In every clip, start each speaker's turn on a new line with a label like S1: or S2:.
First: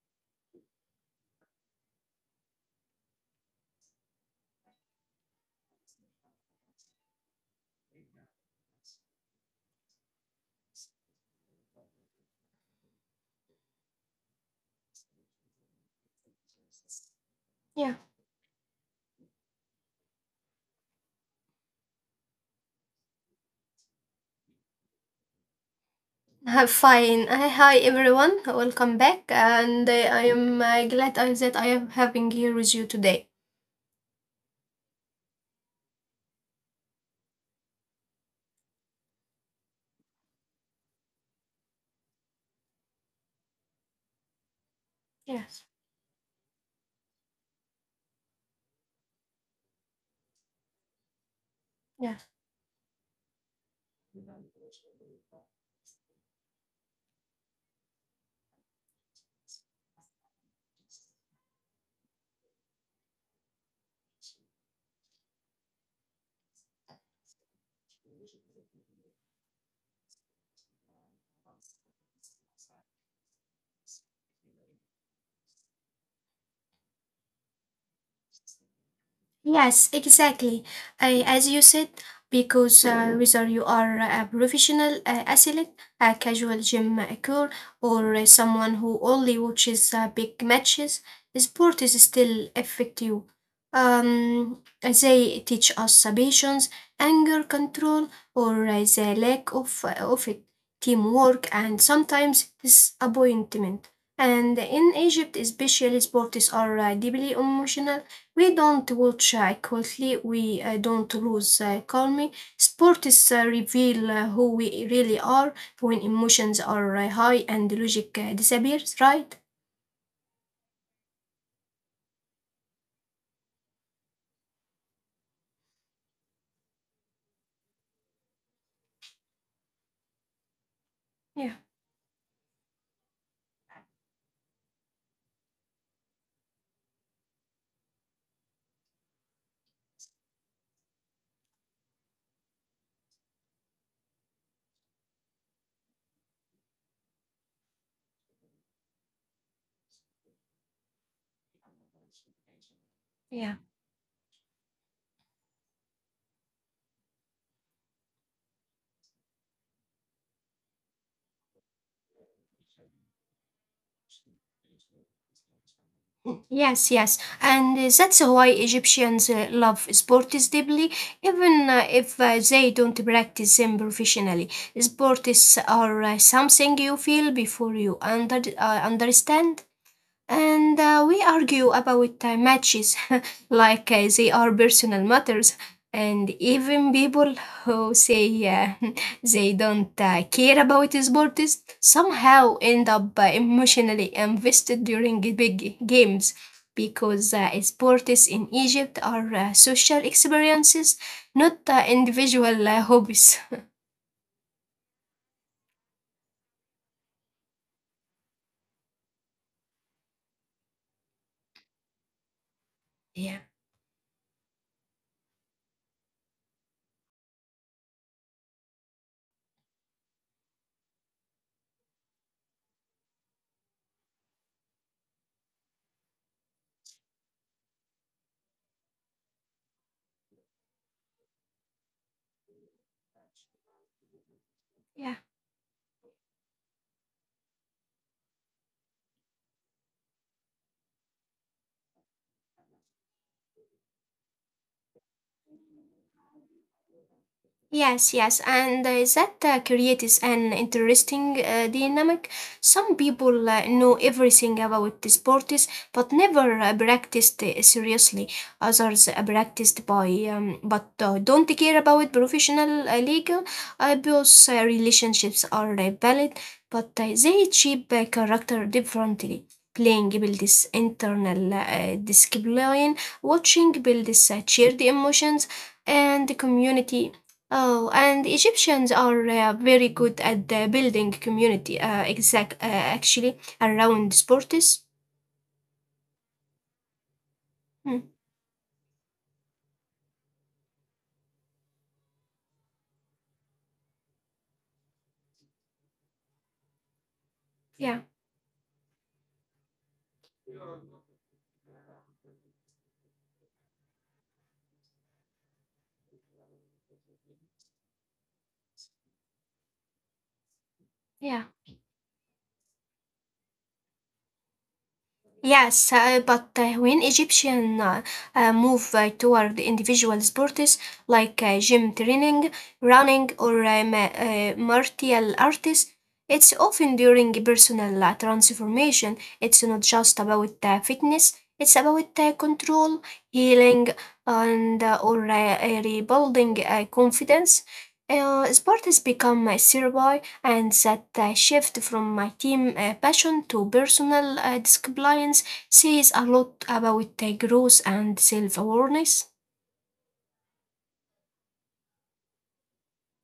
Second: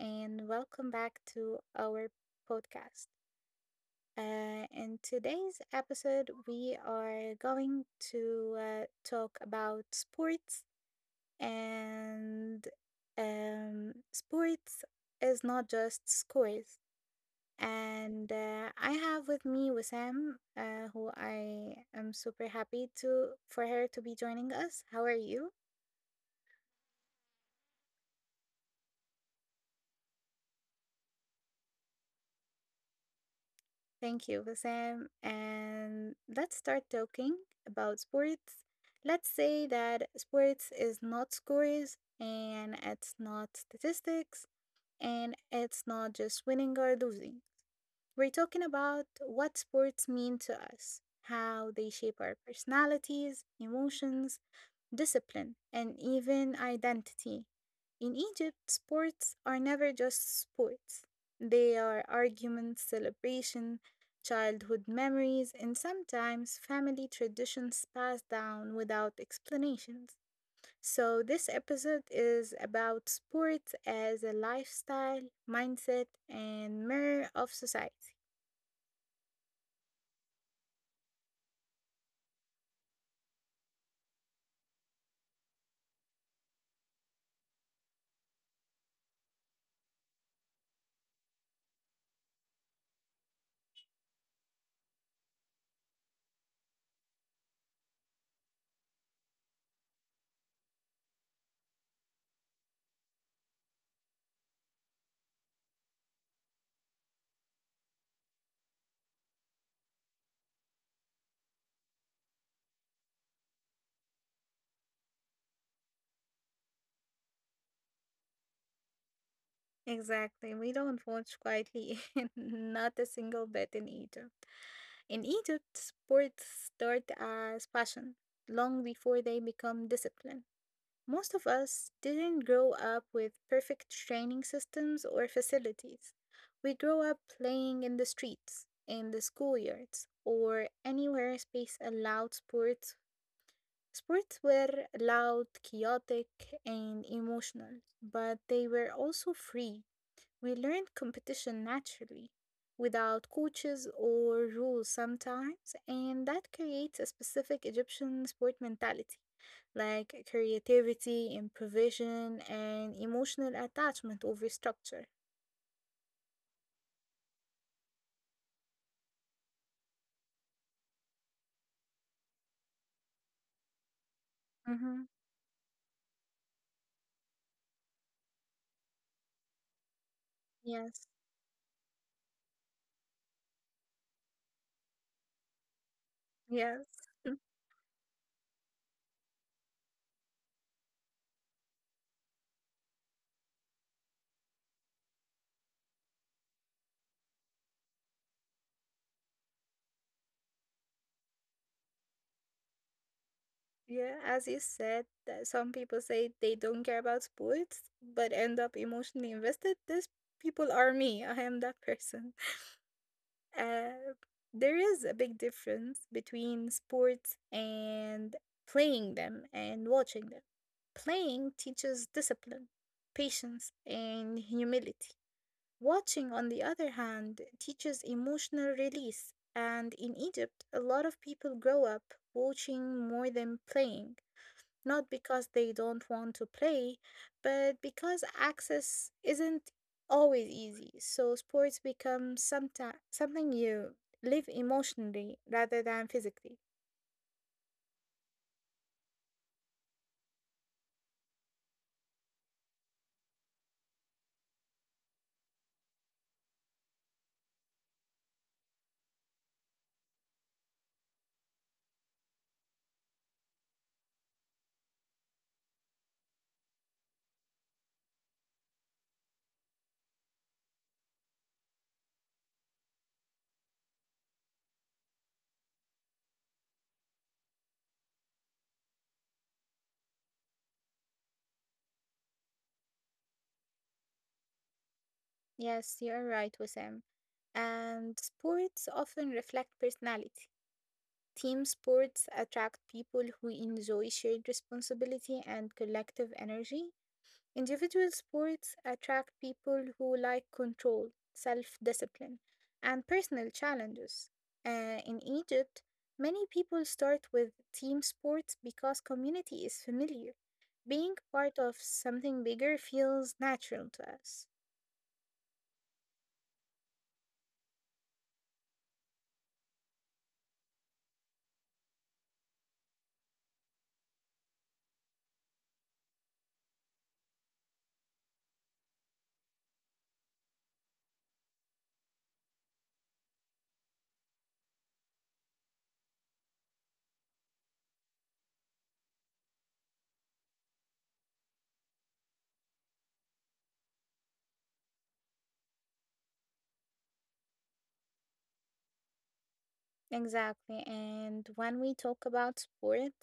S1: and welcome back to our podcast. In today's episode, we are going to talk about sports, and sports is not just scores. And I have with me Wissam, who I am super happy to for her to be joining us. How are you?
S2: Hi, fine. Hi, everyone. Welcome back, and I am glad that I am having here with you today.
S1: Thank you, Bassam. And let's start talking about sports. Let's say that sports is not scores and it's not statistics and
S2: Yes.
S1: it's not just winning or losing. We're talking about what sports mean to us, how they shape
S2: Yeah.
S1: our personalities, emotions, discipline, and even identity. In Egypt, sports are never just sports. They are arguments, celebration, childhood memories, and sometimes family traditions passed down without explanations. So, this episode is about sports as a lifestyle, mindset, and mirror of society.
S2: Yes, exactly. As you said, because whether you are a professional athlete, a casual gym occur, or someone who only watches big matches, sport is still effective. They teach us patience, anger control, or the lack of it, teamwork, and sometimes disappointment. And in Egypt, especially sports are deeply emotional. We don't watch equally, we don't lose calmly. Sports reveal who we really are when emotions are high and logic disappears, right?
S1: Exactly. We don't watch quietly, not a single bit in Egypt. In Egypt, sports start as passion long before they become discipline. Most of
S2: Yeah,
S1: us didn't grow up with perfect training systems or facilities. We grow up playing in the streets, in the schoolyards, or anywhere space allowed sports. Sports were loud, chaotic, and emotional, but they were also free. We learned competition naturally, without
S2: yeah.
S1: coaches or rules sometimes, and that creates a specific Egyptian sport mentality, like creativity, improvisation, and emotional attachment over structure.
S2: Yes, yes, and that's why Egyptians love sports deeply, even if they don't practice them professionally.
S1: Mm-hmm.
S2: Sports are something you feel before you understand. And
S1: Yes,
S2: we argue about matches like they are personal matters. And
S1: yes.
S2: even people who say they don't care about sports somehow end up emotionally invested during big games, because sports in Egypt are social experiences, not individual hobbies.
S1: Yeah, as you said, that some people say they don't care about sports but end up emotionally invested. These people are me. I am that person.
S2: Yeah.
S1: Uh, there is a big difference between sports and playing them and watching them. Playing teaches discipline, patience, and humility. Watching, on the other hand, teaches emotional release. And in Egypt, a lot of people grow up watching more than playing, not
S2: Yeah.
S1: because they don't want to play, but because access isn't always easy. So sports become something you live emotionally rather than physically.
S2: Yes, yes, and that creates an interesting dynamic. Some people know everything about the sports but never practiced seriously. Others practiced by but don't care about professional legal. Both relationships are valid, but they shape character differently. Playing builds internal discipline, watching builds shared emotions and the community. Oh, and Egyptians are very good at building community. Actually, around sports.
S1: Yes, you're right, Wissam.
S2: Hmm.
S1: And sports often reflect personality. Team sports attract people who enjoy shared responsibility and collective energy.
S2: Yeah,
S1: Individual sports attract people who like control, self discipline, and personal challenges. In Egypt, many people start with team sports because community is familiar. Being
S2: yeah.
S1: part of something bigger feels natural to us.
S2: Yes, but when Egyptian move toward individual sports like gym training, running, or martial artists, it's often during personal transformation. It's not just about fitness; it's about control, healing, and or rebuilding confidence. Sports become a therapy, and that shift from my team passion to personal discipline says a lot about growth and self awareness.
S1: Exactly. And when we talk about sport,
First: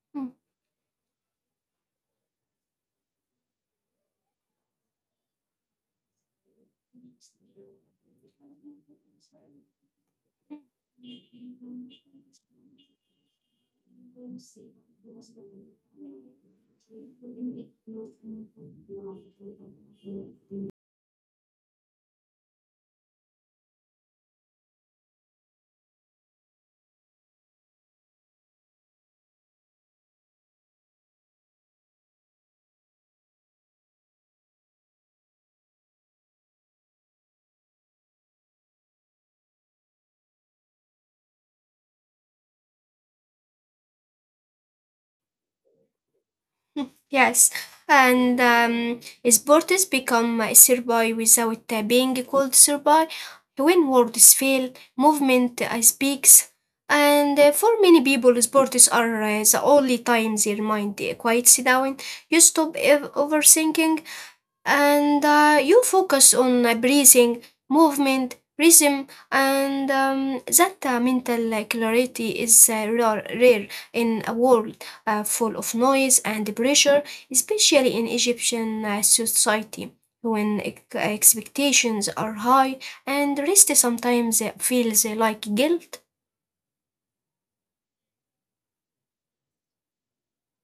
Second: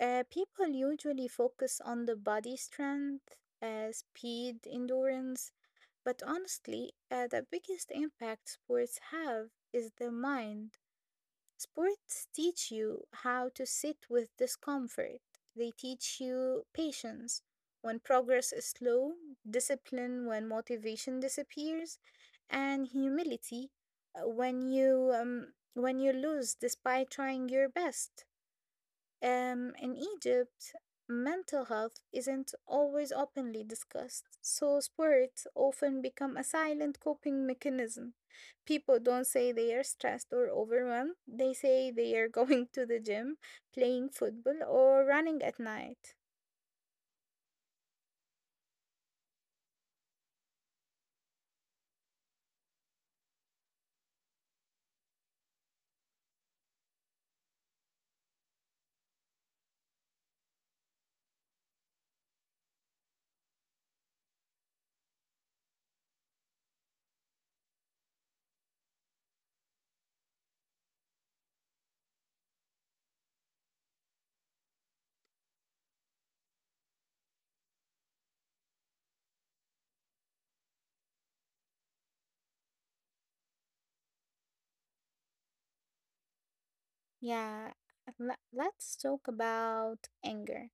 S1: people usually focus on the body strength, speed, endurance. But honestly, the biggest impact sports have is the mind. Sports teach you how to sit with discomfort, they teach you patience when progress is slow, discipline when motivation disappears, and humility when you lose despite trying your best. In Egypt, mental health isn't always openly discussed, so sports often become a silent coping mechanism. People don't say they are stressed or overwhelmed, they say they are going to the gym, playing football, or running at night.
S2: Yes, and sports become a survey without being called survey. When words fail, movement speaks. And for many people, sports are the only time their mind quiets down. You stop overthinking, and you focus on breathing, movement, rhythm, and that mental clarity is rare in a world full of noise and pressure, especially in Egyptian society. When expectations are high and rest sometimes feels like guilt.
S1: Yeah, let's talk about anger,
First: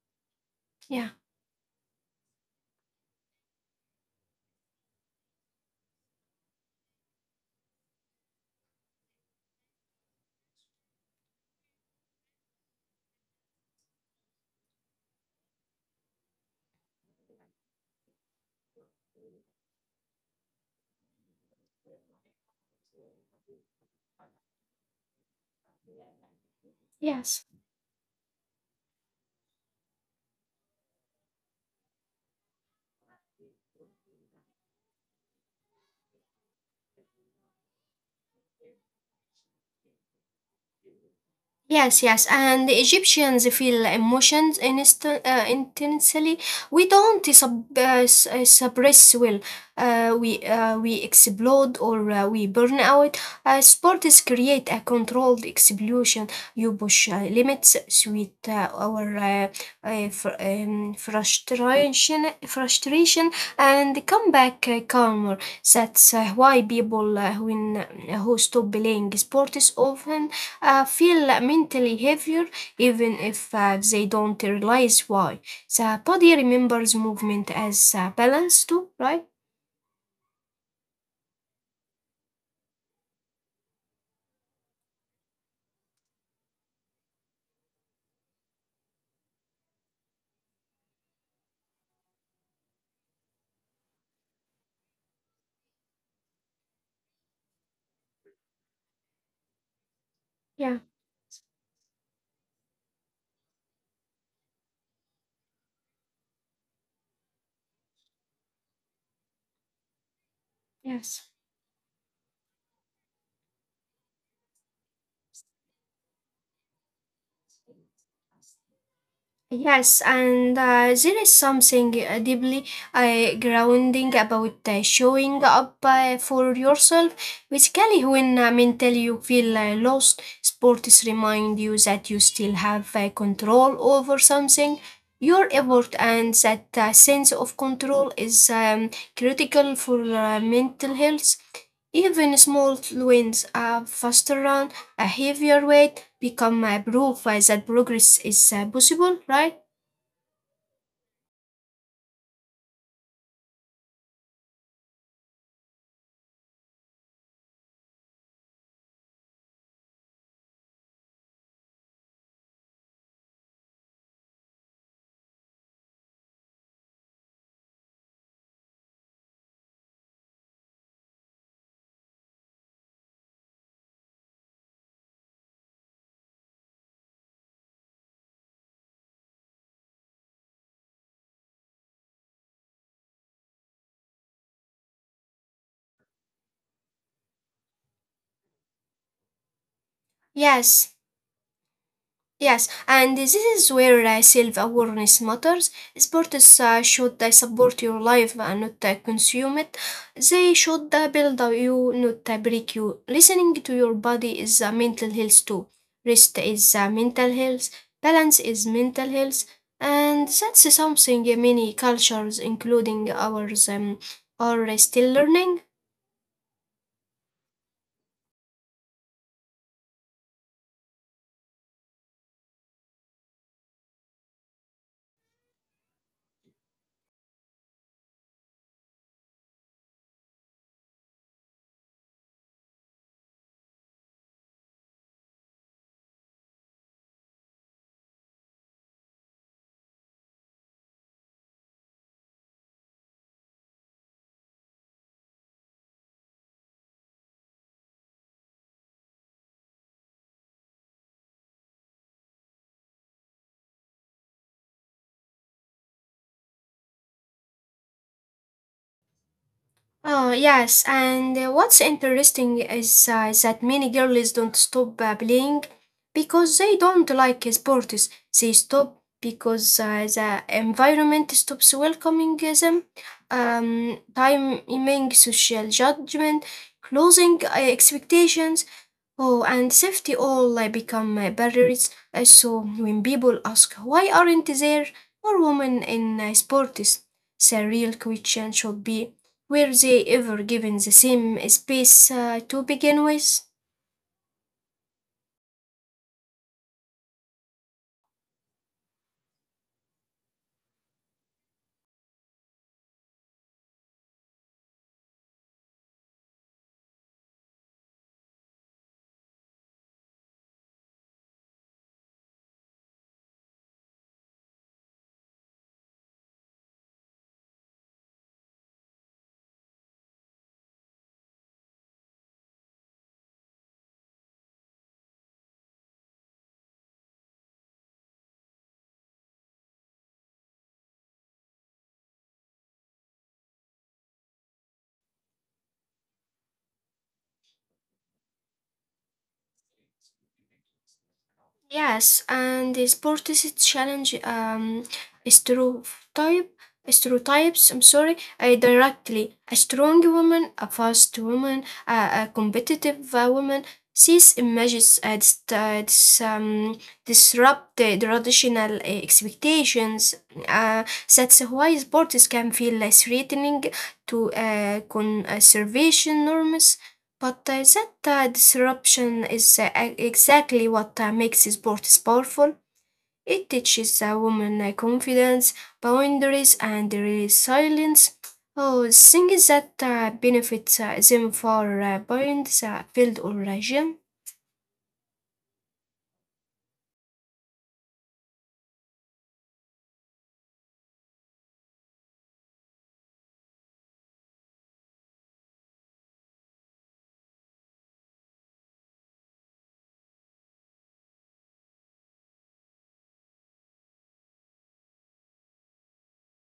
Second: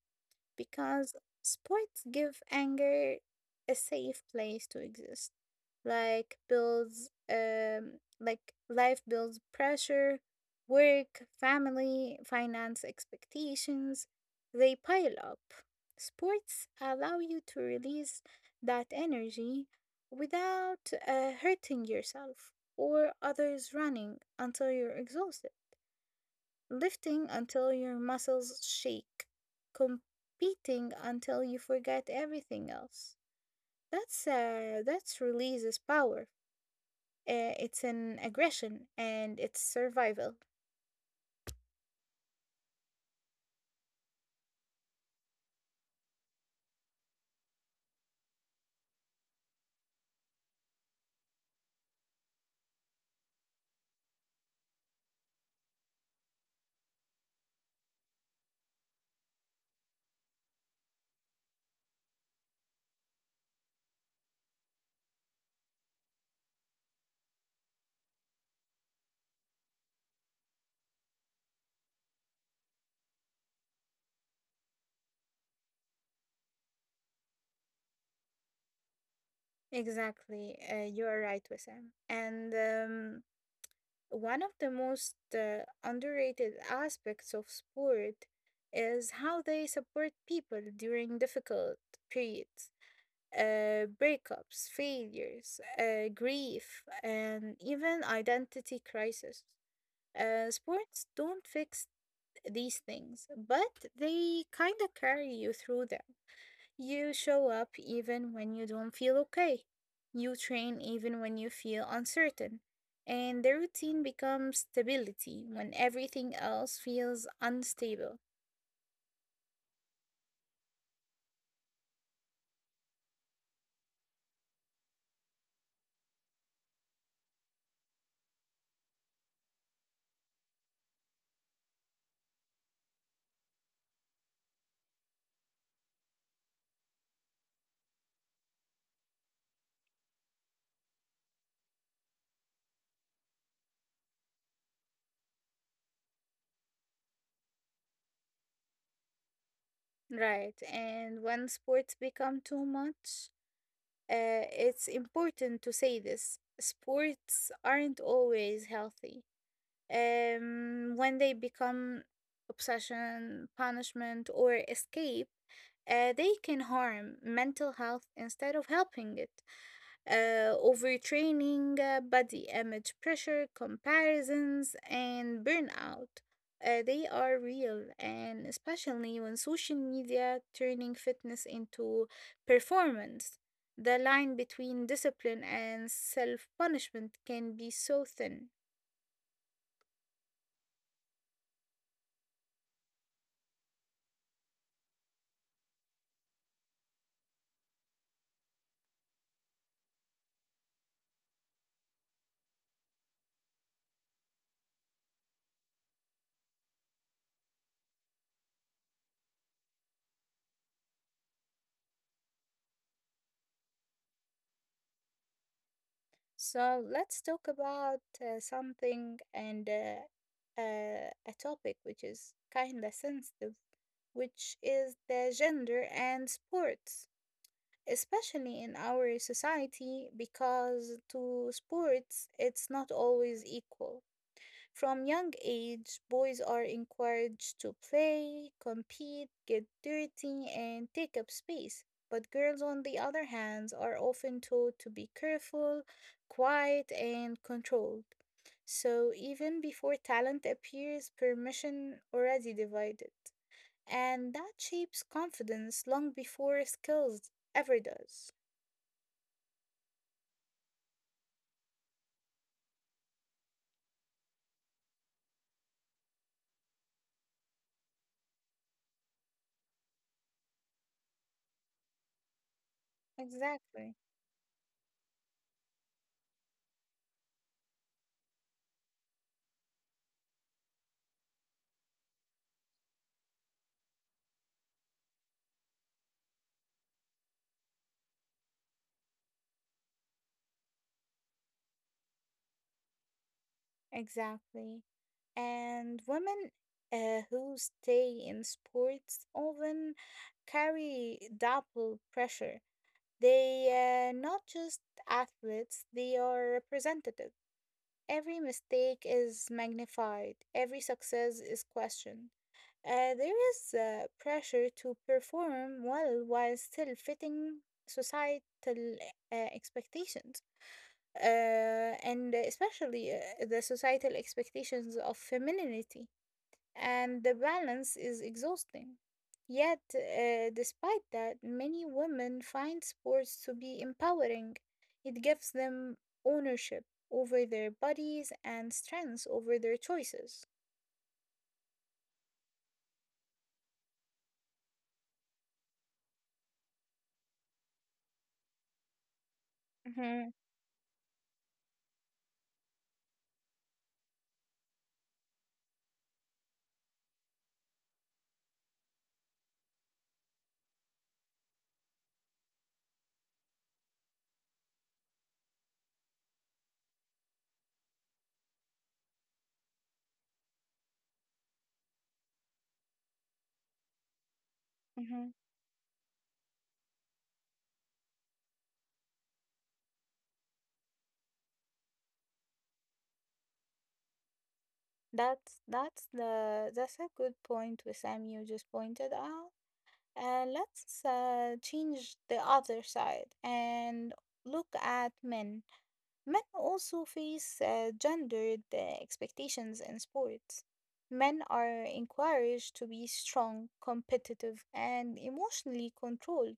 S2: Yeah,
S1: because sports give anger a safe place to exist. Like life builds pressure, work, family, finance expectations, they pile up. Sports allow you to release that energy without hurting yourself or others, running until you're exhausted, lifting
S2: yes.
S1: until your muscles shake, competing until you forget everything else. That's releases power. It's an aggression and it's survival.
S2: Yes, yes, and the Egyptians feel emotions intensely. We don't suppress well. We explode or we burn out. Sports create a controlled explosion. You push limits, sweet our frustration, and come back calmer. That's why people when who stop playing sports often feel mentally heavier even if they don't realize why. The body remembers movement as balance too, right?
S1: Exactly, you are right, Wissam. And one of the most underrated aspects of sport is how they support people during difficult periods. Breakups, failures, grief, and even identity crisis.
S2: Yeah,
S1: Sports don't fix these things, but they kind of carry you through them. You show up even when you don't feel okay. You train
S2: yes.
S1: even when you feel uncertain. And the routine becomes stability when everything else feels unstable.
S2: Yes, and there is something deeply grounding about showing up for yourself. Basically, when mentally you feel lost, sports remind you that you still have control over something. Your effort and that sense of control is critical for mental health. Even small wins, a faster run, a heavier weight, become a proof that progress is possible, right?
S1: Right, and when sports become too much, it's important to say this: sports aren't always healthy. When they become obsession, punishment, or escape, they can harm mental health instead of helping it. Overtraining, body image pressure, comparisons, and burnout. They are real, and especially when social media turning fitness into performance. The line between discipline and self punishment can be so thin.
S2: Yes, yes, and this is where self awareness matters. Sports should support your life and not consume it. They should build you, not break you. Listening to your body is mental health too. Rest is mental health, balance is mental health. And that's something many cultures, including ours, are still learning.
S1: So, let's talk about something, and a topic which is kind of sensitive, which is the gender and sports, especially in our society, because to sports it's not always equal. From young age, boys are encouraged to play, compete, get dirty, and take up space. But girls, on the other hand, are often told to be careful, quiet, and controlled. So even before talent appears, permission already divided. And that shapes confidence long before skills ever does.
S2: Oh, yes, and what's interesting is that many girls don't stop playing because they don't like sports. They stop because the environment stops welcoming them.
S1: Exactly,
S2: Timing, social judgment, closing expectations. Oh, and safety all become barriers. So when people ask why aren't there more women in sports, the real question should be: were they ever given the same space to begin with?
S1: exactly. And women who stay in sports often carry double pressure. They are not just athletes, they are representative. Every mistake is magnified, every success is questioned. There is pressure to perform well while still fitting societal expectations. uh, and especially the societal expectations of femininity, and the balance is exhausting. Yet, despite that, many women find sports to be empowering. It gives them ownership over their bodies and strength over their choices.
S2: Yes, and the sport is a challenge, stereotype stereotypes, I'm sorry, directly. A strong
S1: Mm-hmm,
S2: woman, a fast woman, a competitive woman. These images disrupt the traditional expectations. Uh, that's why sports can feel threatening to conservation norms, but that disruption is exactly what makes sports powerful. It teaches a woman
S1: mm-hmm.
S2: confidence, boundaries, and resilience. Oh, things that benefits them for beyond the field or gym.
S1: That's the that's a good point, Wissam, you just pointed out. Let's change the other side and look at men. Men also face gendered expectations in sports. Men are encouraged to be strong, competitive, and emotionally controlled.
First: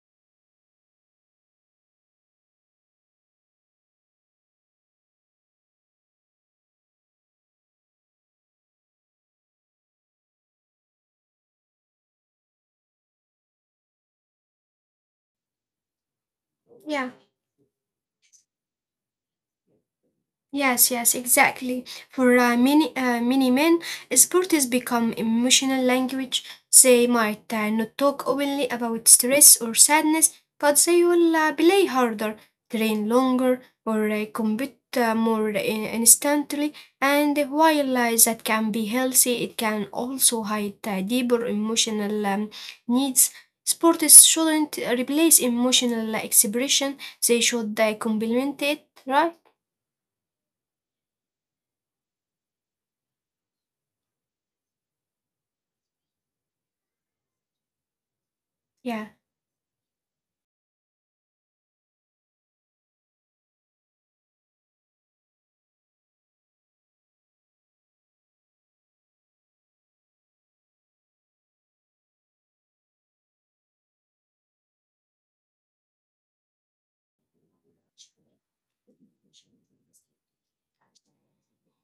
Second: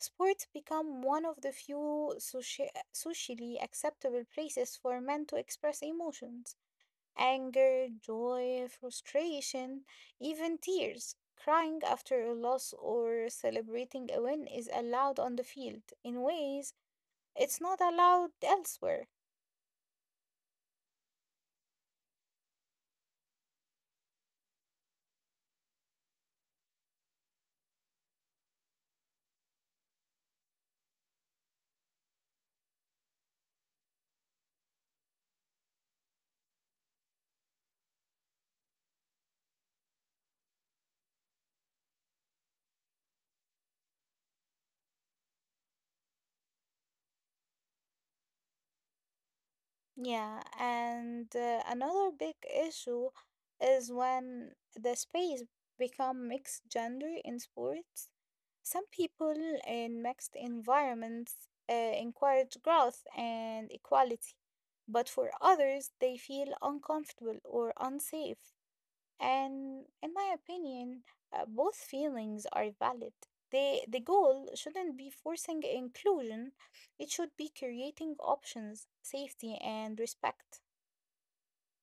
S1: Sports become one of the few socially acceptable places for men to express emotions. Anger, joy, frustration, even tears. Crying after a loss or celebrating a win is allowed on the field in ways
S2: Yeah.
S1: it's not allowed elsewhere.
S2: Yes, yes, exactly. For many men, sport has become emotional language. They might not talk openly about stress or sadness, but they will play harder, train longer, or compete more instantly. And while that can be healthy, it can also hide deeper emotional needs. Sport shouldn't replace emotional expression; they should complement it, right?
S1: Yeah, and another big issue is when the space become mixed gender in sports. Some
S2: Yeah.
S1: people in mixed environments encourage growth and equality, but for others they feel uncomfortable or unsafe. And in my opinion, both feelings are valid. The goal shouldn't be forcing inclusion, it should be creating options, safety, and respect.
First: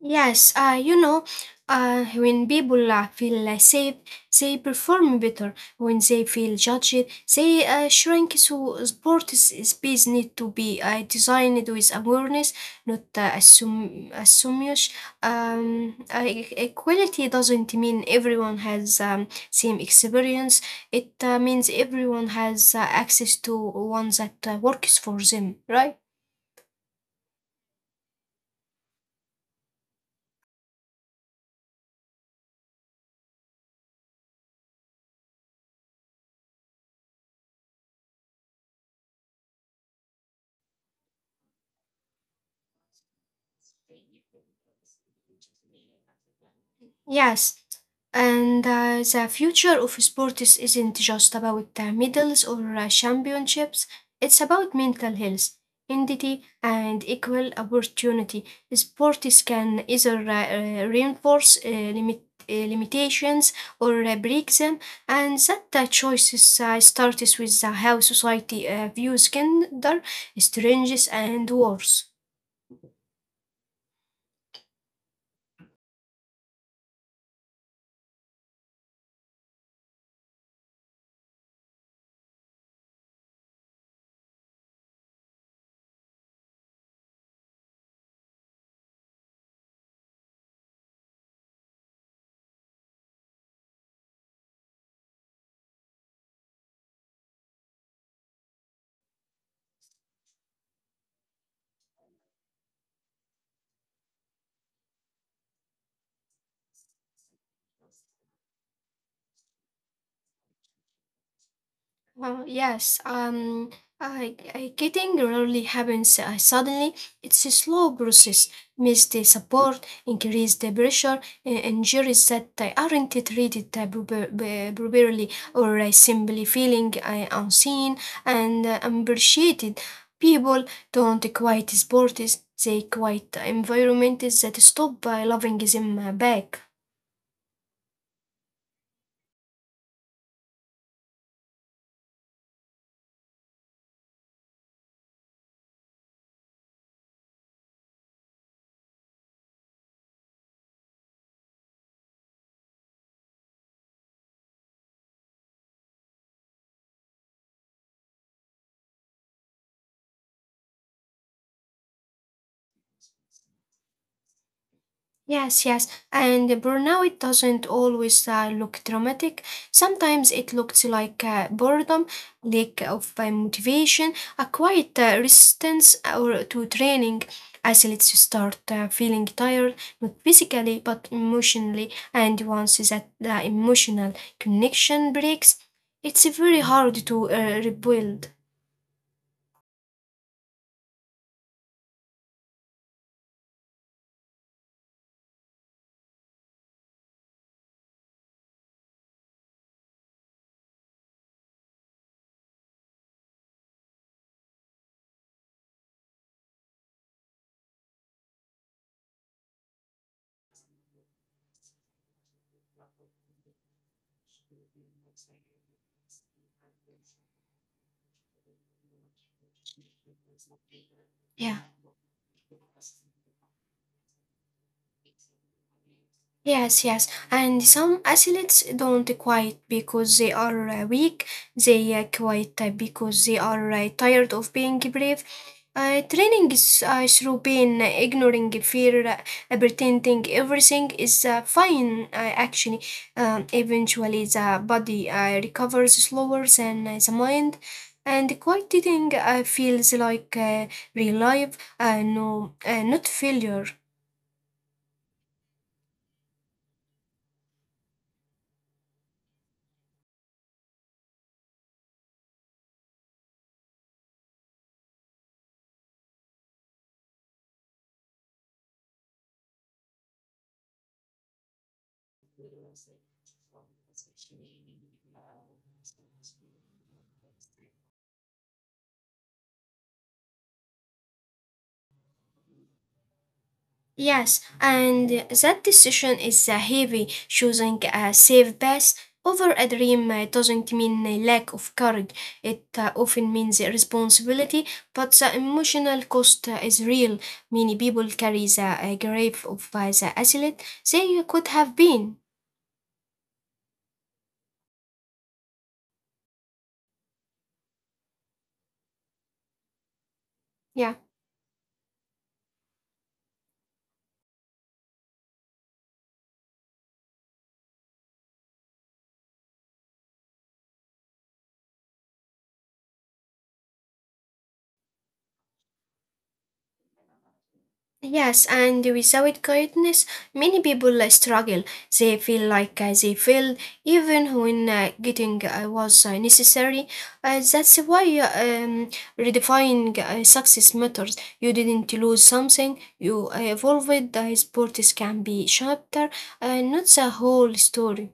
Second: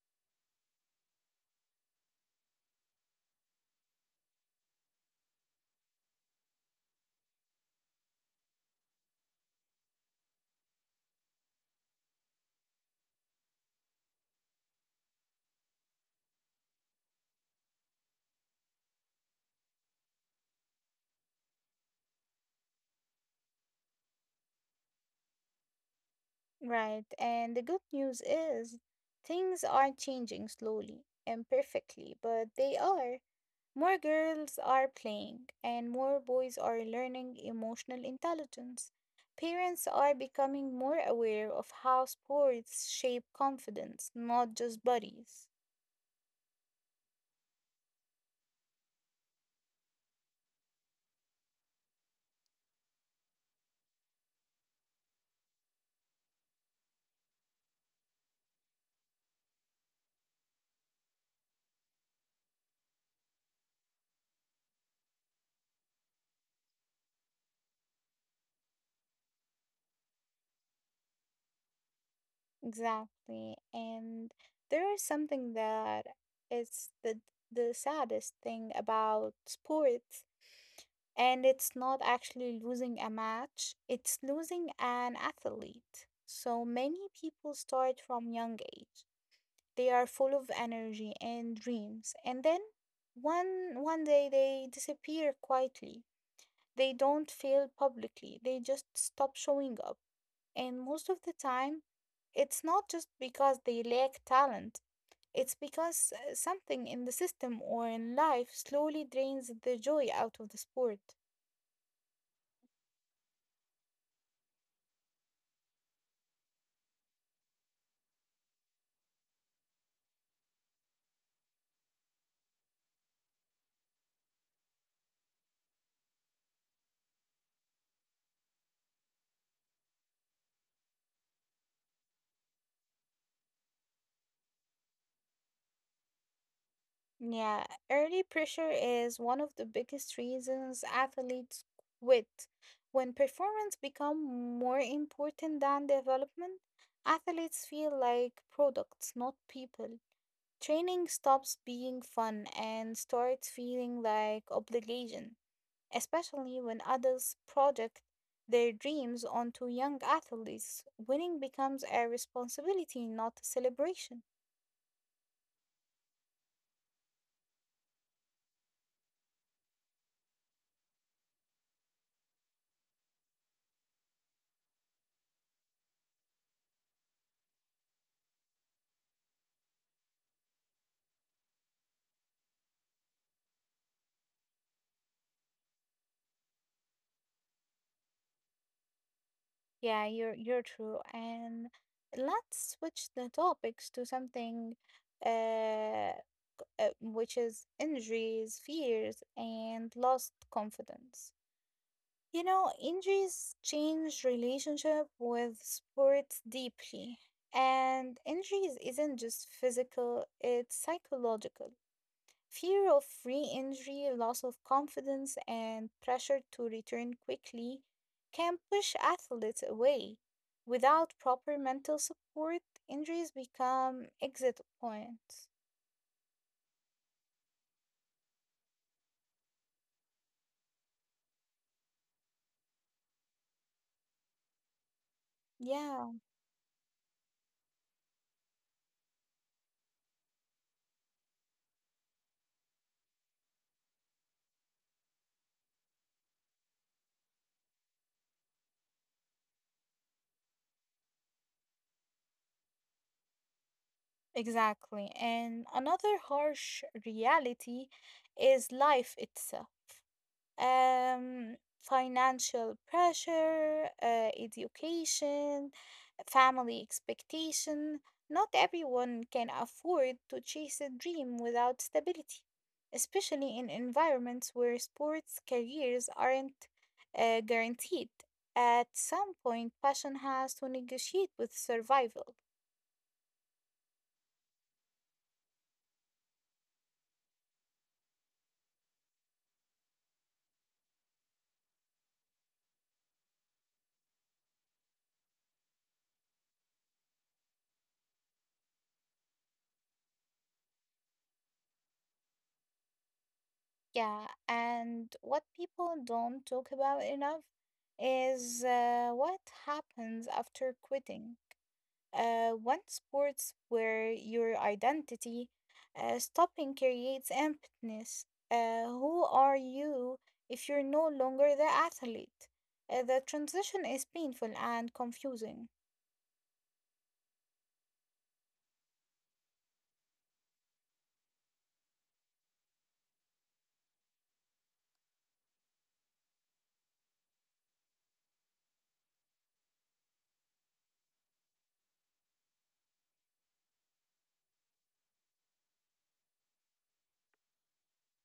S2: Yes, when people feel safe, they perform better. When they feel judged, they shrink. So sport is space need to be designed with awareness, not assume assumish. Equality doesn't mean everyone has same experience. It means everyone has access to one that works for them, right?
S1: Right, and the good news is things are changing slowly, imperfectly, but they are. More girls are playing, and more boys are learning emotional intelligence. Parents are becoming more aware of how sports shape confidence, not just bodies.
S2: Yes, and the future of sports isn't just about medals or championships, it's about mental health, identity, and equal opportunity. Sports can either reinforce limitations or break them, and that choices starts with how society views gender, strangers, and wars.
S1: Exactly. And there is something that is the saddest thing about sports, and it's not actually losing a match, it's losing an athlete. So many people start from young age. They are full of energy and dreams. And then one day they disappear quietly. They don't fail publicly. They just stop showing up. And most of the time, it's not just because they lack talent. It's because something in the system or in life slowly drains the joy out of the sport.
S2: Yes, I getting rarely happens suddenly. It's a slow process. Miss the support, increase the pressure, injuries that aren't treated properly, or simply feeling unseen and unappreciated. People don't quite support this. They quite environments that stop by loving them back.
S1: Yeah, early pressure is one of the biggest reasons athletes quit. When performance become more important than development, athletes feel like products, not people. Training stops being fun and starts feeling like obligation, especially when others project their dreams onto young athletes. Winning becomes a responsibility, not a celebration.
S2: Yes, yes, and burnout doesn't always look dramatic. Sometimes it looks like boredom, lack of motivation, a quiet resistance or to training. Athletes start feeling tired, not physically but emotionally, and once that the emotional connection breaks, it's very hard to rebuild.
S1: Yeah, you're true. And let's switch the topics to something uh, which is injuries, fears, and lost confidence. You know, injuries change relationship with sports deeply. And injuries isn't just physical, it's psychological. Fear of re injury, loss of confidence, and pressure to return quickly can push athletes away. Without
S2: Yeah.
S1: proper mental support, injuries become exit points.
S2: Yes, yes. And some athletes don't quit because they are weak. They quit because they are tired of being brave.
S1: Yeah,
S2: Training is through pain, ignoring fear, pretending everything is fine. Actually, eventually the body recovers slower than the mind. And quieting feels like real life, no, not failure.
S1: exactly. And another harsh reality is life itself. Financial pressure, education, family expectation. Not everyone can afford to chase a dream without stability, especially in environments where sports careers aren't guaranteed. At some point, passion has to negotiate with survival.
S2: Yes, and that decision is heavy. Choosing a safe path over a dream doesn't mean a lack of courage. It often means a responsibility, but the emotional cost is real. Many people carry the grief of the athlete they could have been.
S1: Yeah, and what people don't talk about enough is what happens after
S2: Yeah.
S1: quitting. One sports where your identity stopping creates emptiness. Who are you if you're no longer the athlete? The transition is painful and confusing.
S2: Yes, and without guidance, many people struggle. They feel like they failed even when getting was necessary. That's why redefining success matters. You didn't lose something, you evolved. The sports can be chapter, not the whole story.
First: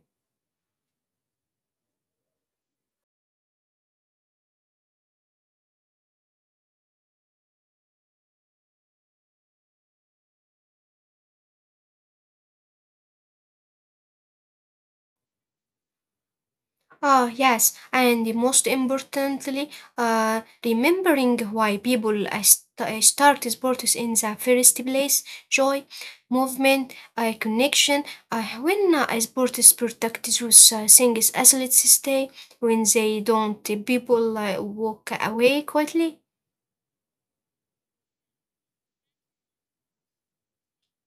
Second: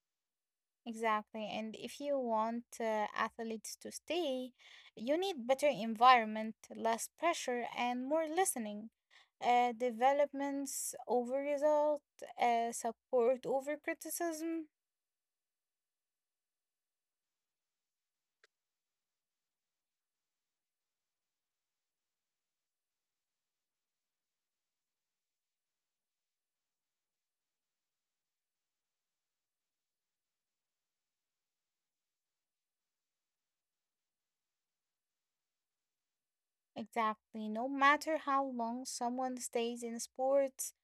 S1: Exactly, and if you want athletes to stay, you need better environment, less pressure, and more listening. Developments over result, support over criticism.
S2: Ah, yes, and most importantly, remembering why people start sports in the first place: joy, movement, connection. When sports protects those things athletes stay, when they don't, people walk away quietly.
S1: Exactly. No matter how long someone stays in sports,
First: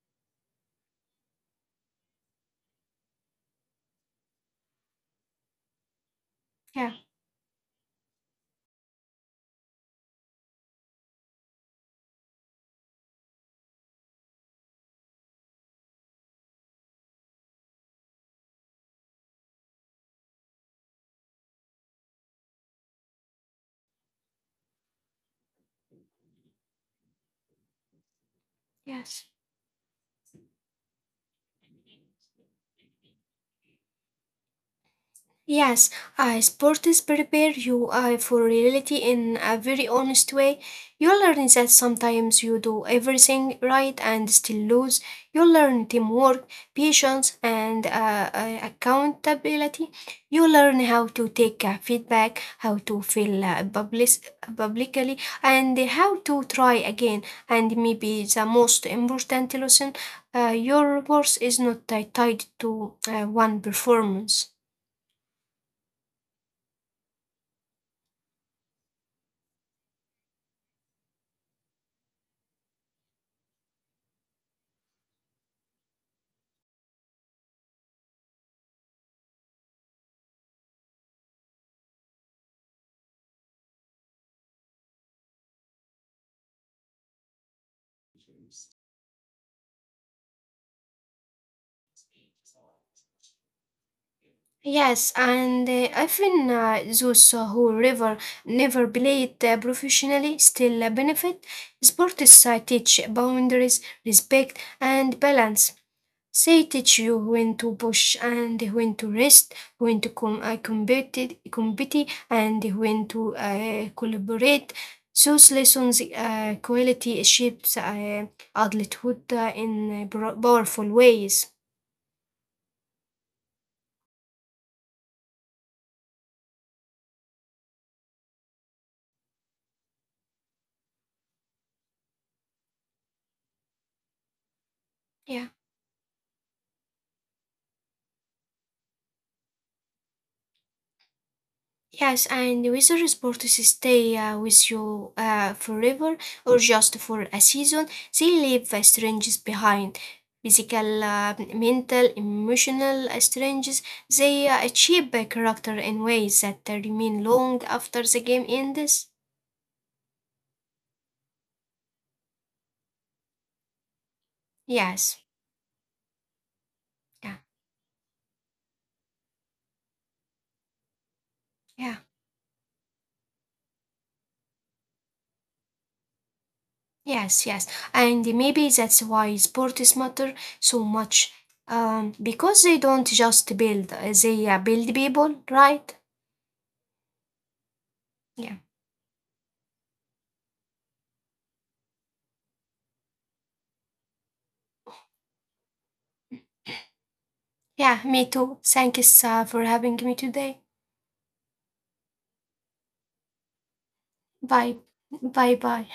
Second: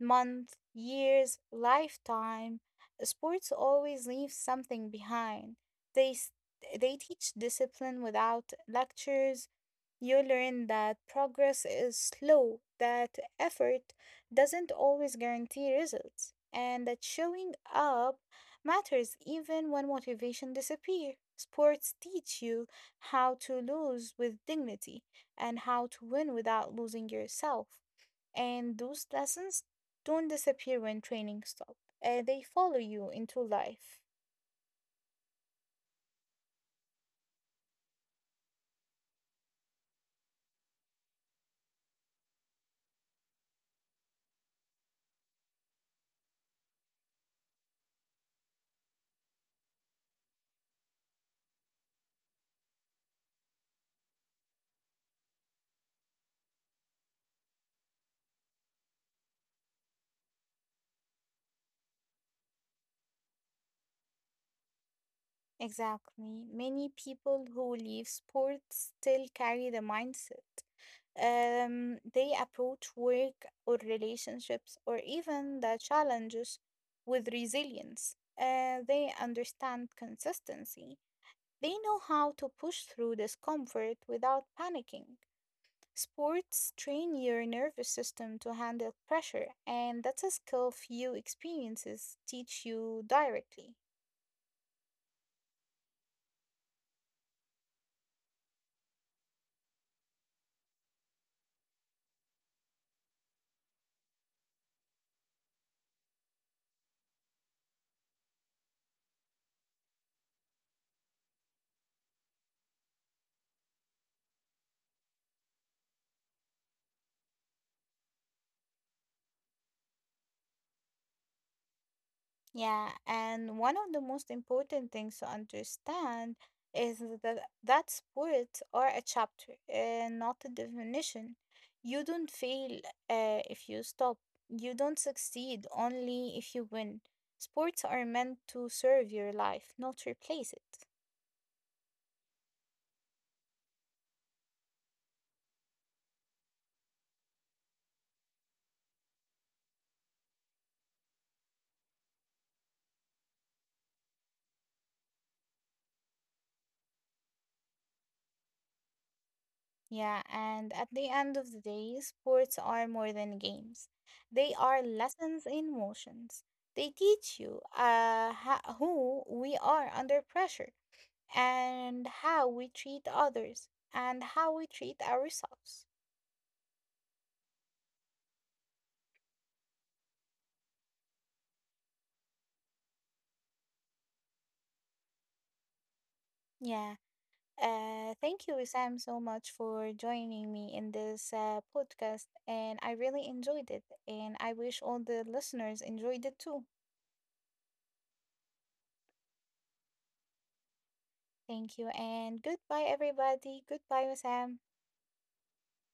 S1: month, years, lifetime. Sports always leave something behind. They s-
S2: Yeah,
S1: they teach discipline without lectures. You learn that progress is slow, that effort doesn't always guarantee results, and that showing up matters even when motivation disappears. Sports teach you how to lose with dignity and how to win without losing yourself. And those
S2: yes.
S1: lessons don't disappear when training stops. They follow you into life.
S2: Yes, sports prepare you for reality in a very honest way. You learn that sometimes you do everything right and still lose. You learn teamwork, patience, and accountability. You learn how to take feedback, how to feel publicly, and how to try again. And maybe the most important lesson: your worth is not tied to one performance.
S1: Exactly. Many people who leave sports still carry the mindset. They approach work or relationships or even the challenges with resilience. They understand consistency. They know how to push through discomfort without panicking. Sports train your nervous system to handle pressure, and that's a skill few experiences teach you directly.
S2: Yes, and even those who never played professionally still benefit. Sports teach boundaries, respect, and balance. They teach you when to push and when to rest, when to compete, and when to collaborate. Those lessons quality shapes adulthood in powerful ways.
S1: Yeah, and one of the most important things to understand is that sports are a chapter, not a definition. You don't fail if you stop, you don't
S2: Yeah.
S1: succeed only if you win. Sports are meant to serve your life, not replace it.
S2: Yes, and weather sports stay with you forever or just for a season. They leave strangers behind. Physical, mental, emotional strangers. They shape a character in ways that remain long after the game ends.
S1: Yeah, and at the end of the day, sports are more than games. They are
S2: Yes.
S1: lessons in motions. They teach
S2: Yeah.
S1: you who we are under pressure
S2: Yeah.
S1: and how we treat others and how we treat ourselves.
S2: Yes. Yes. And maybe that's why sports matter so much. Because they don't just build, they build people, right?
S1: Yeah. Thank you,
S2: Yeah.
S1: Sam, so much for joining me in this podcast. And I really enjoyed it. And I wish all the listeners enjoyed it too.
S2: Yeah, me too. Thanks for having me today.
S1: Thank you. And goodbye, everybody. Goodbye, Sam.
S2: Bye. Bye bye.